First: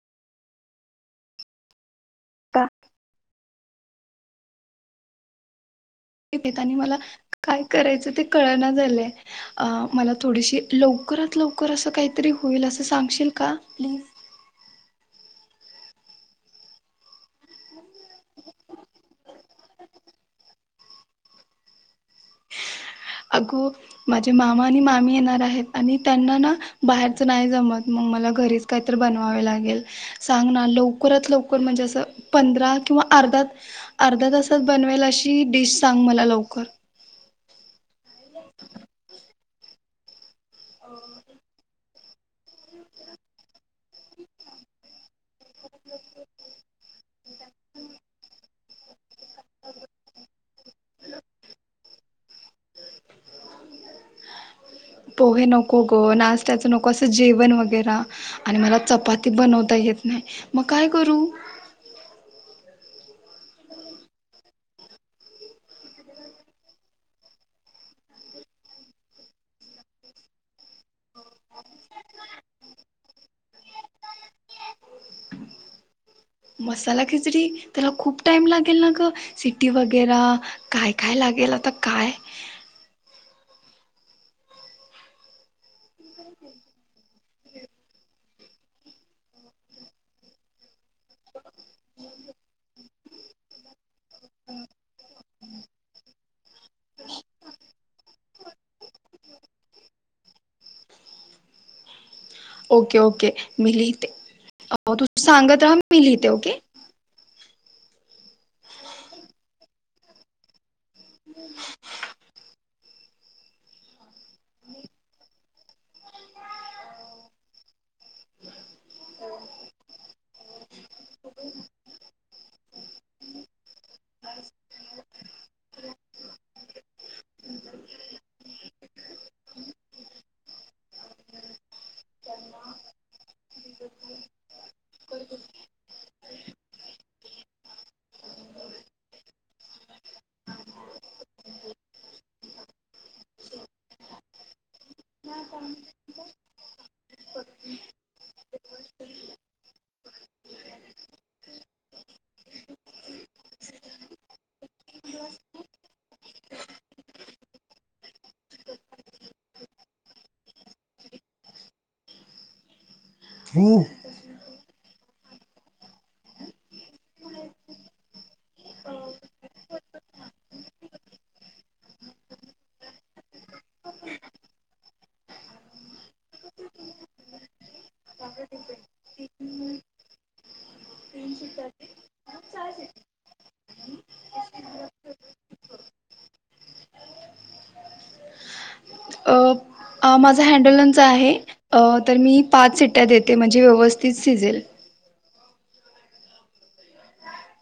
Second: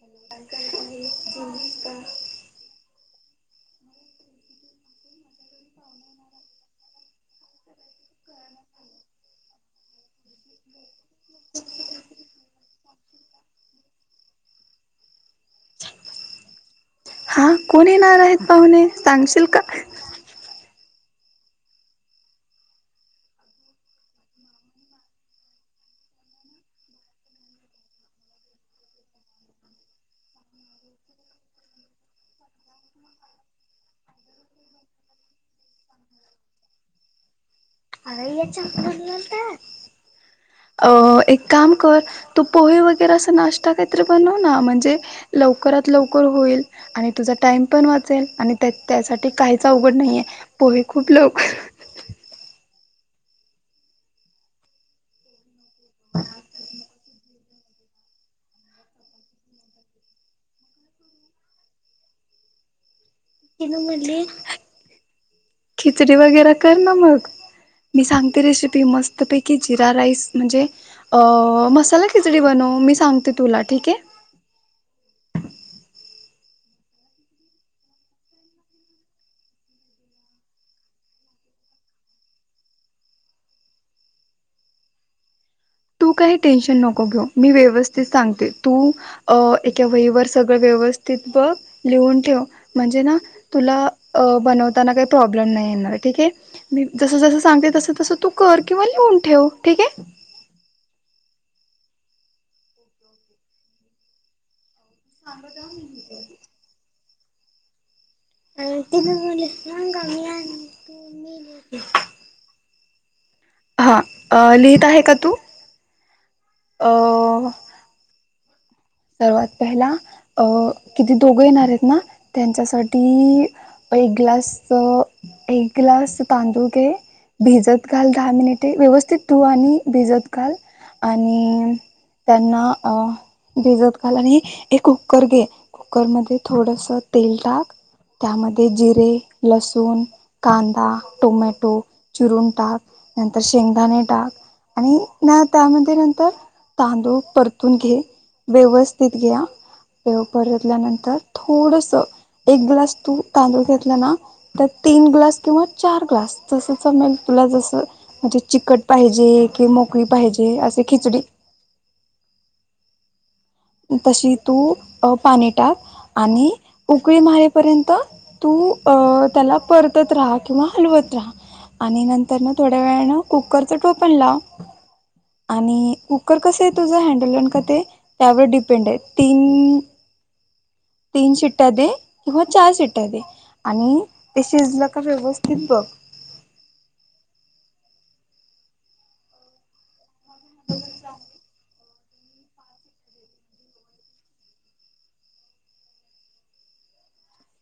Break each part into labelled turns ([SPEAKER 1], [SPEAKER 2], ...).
[SPEAKER 1] Hello काय करता आहे तुम्ही का?
[SPEAKER 2] का येत आणि मला काय करायचं ते कळना झालंय अ मला थोडीशी लवकरात लवकर असं काहीतरी होईल असं सांगशील का प्लीज!
[SPEAKER 1] [inaudible] हा कोण येणार आहेत पाहुणे सांगशील का?
[SPEAKER 2] अगं माझे मामा आणि मामी येणार आहेत, आणि त्यांना ना बाहेरचं नाही जमत मग मला घरीच काहीतर बनवावे लागेल सांग ना लवकरात लवकर म्हणजे असं पंधरा किंवा अर्धा अर्ध्या तासात बनवेल अशी डिश सांग मला लवकर.
[SPEAKER 1] अरे चहा बनवं ना. अ, एक काम कर तू पोहे वगैरे असं नाश्ता काहीतरी बनव ना म्हणजे लवकरात लवकर होईल. आणि तुझा टाईम पण वाचेल आणि त्या त्यासाठी ते काहीच अवघड नाहीये पोहे खूप लवकर हाह
[SPEAKER 2] पोहे नको गं नाष्ट्याचं नको असं जेव ण वैगेरा आणि मला चपाती बनवता येत नाही मग काय करू?
[SPEAKER 1] ना खिचडी वगैरे कर ना मग. मी सांगते रेसिपी मस्तपैकी जिरा राईस म्हणजे मसाला खिचडी बनव मी सांगते तुला ठीक आहे.
[SPEAKER 2] मसाला खिचडी त्याला खूप टाइम लागेल ना ग? सिट्टी वगैरा, काय काय लागेल? केला तर काय,
[SPEAKER 1] [inaudible] तू काही टेन्शन नको घेऊ, मी व्यवस्थित सांगते तू एका वही वर सगळ व्यव व्यवस्थित बघ लिहून ठेव म्हणजे ना तुला बनवताना काही प्रॉब्लेम नाही. ठीके मी जस जस सांगते तस तसं तू कर किंवा लिहून ठेव ठीक आहे.
[SPEAKER 2] ओके ओके मी लिहिते तुझ सांगत राहा म मी लिहिते ओके,
[SPEAKER 1] [unintelligible] हा लिहित आहे का तू, अ
[SPEAKER 2] [inaudible]
[SPEAKER 1] सर्वात पहिला अ किती दोघं येणार आहेत ना त्यांच्यासाठी ऐक ग्लास, ऐक ग्लास तांदूळ घे. भिजत घाल दहा मिनिटे, व्यवस्थित धू आणि भिजत घाल आणि त्यांना अ भिजत घाल आणि एक कुकर घे कुकर मध्ये थोडस तेल टाक, त्यामध्ये जिरे लसूण, कांदा, टोमॅटो चिरून टाक नंतर शेंगदाणे टाक आणि न त्यामध्ये नंतर तांदूळ परतून घे व्यवस्थित घे हा ते परतल्यानंतर थोडस एक ग्लास तू तांदूळ घेतला ना तर तीन ग्लास किंवा चार ग्लास जस चमेल जस म्हणजे चिकट पाहिजे कि मोकळी पाहिजे असे खिचडी हम्
[SPEAKER 2] [inaudible]
[SPEAKER 1] तू अ पाणी टाक आणि उकळी मारेपर्यंत तू अ त्याला परतत राहा किंवा हलवत आणि नंतर ना थोड्या वेळ कुकरचं टोपण लाव. आणि कुकर कसं आहे तुझं हँडलोन का ते त्यावर डीपेंड आहे तीन तीन शिट्या दे किंवा चार शिट्या दे. आणि ते शिजलं का व्यवस्थित बघ.
[SPEAKER 2] माझा हॅडलनचा आहे. अ तर मी पाच सिट्ट्या देते म्हणजे व्यवस्थित शिजेल.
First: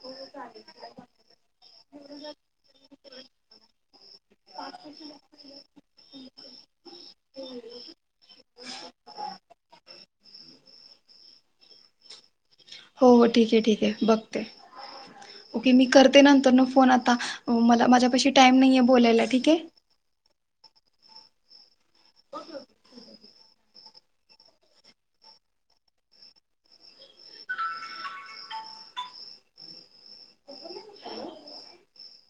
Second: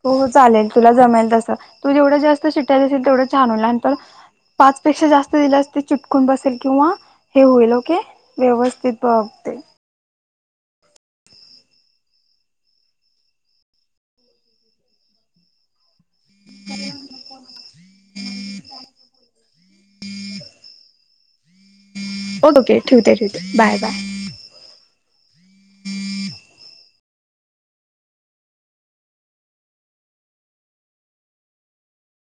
[SPEAKER 1] हो हो चालेल तुला जमेल तस तू जेवढं जास्त शिटाया असेल तेवढं छान होईल आणि नंतर पाचपेक्षा जास्त दिल्या चिटकून बसेल किंवा हे होईल ओके व्यवस्थित बघ ते
[SPEAKER 2] हो हो ठीक आहे ठीक आहे. बघते ओके मी कर करते नंतर फोन आता मला माझ्या पाशी टाईम नाही बोलायला ठीक ये.
[SPEAKER 1] ओके ठेवते ठेवते बाय बाय.. [inaudible]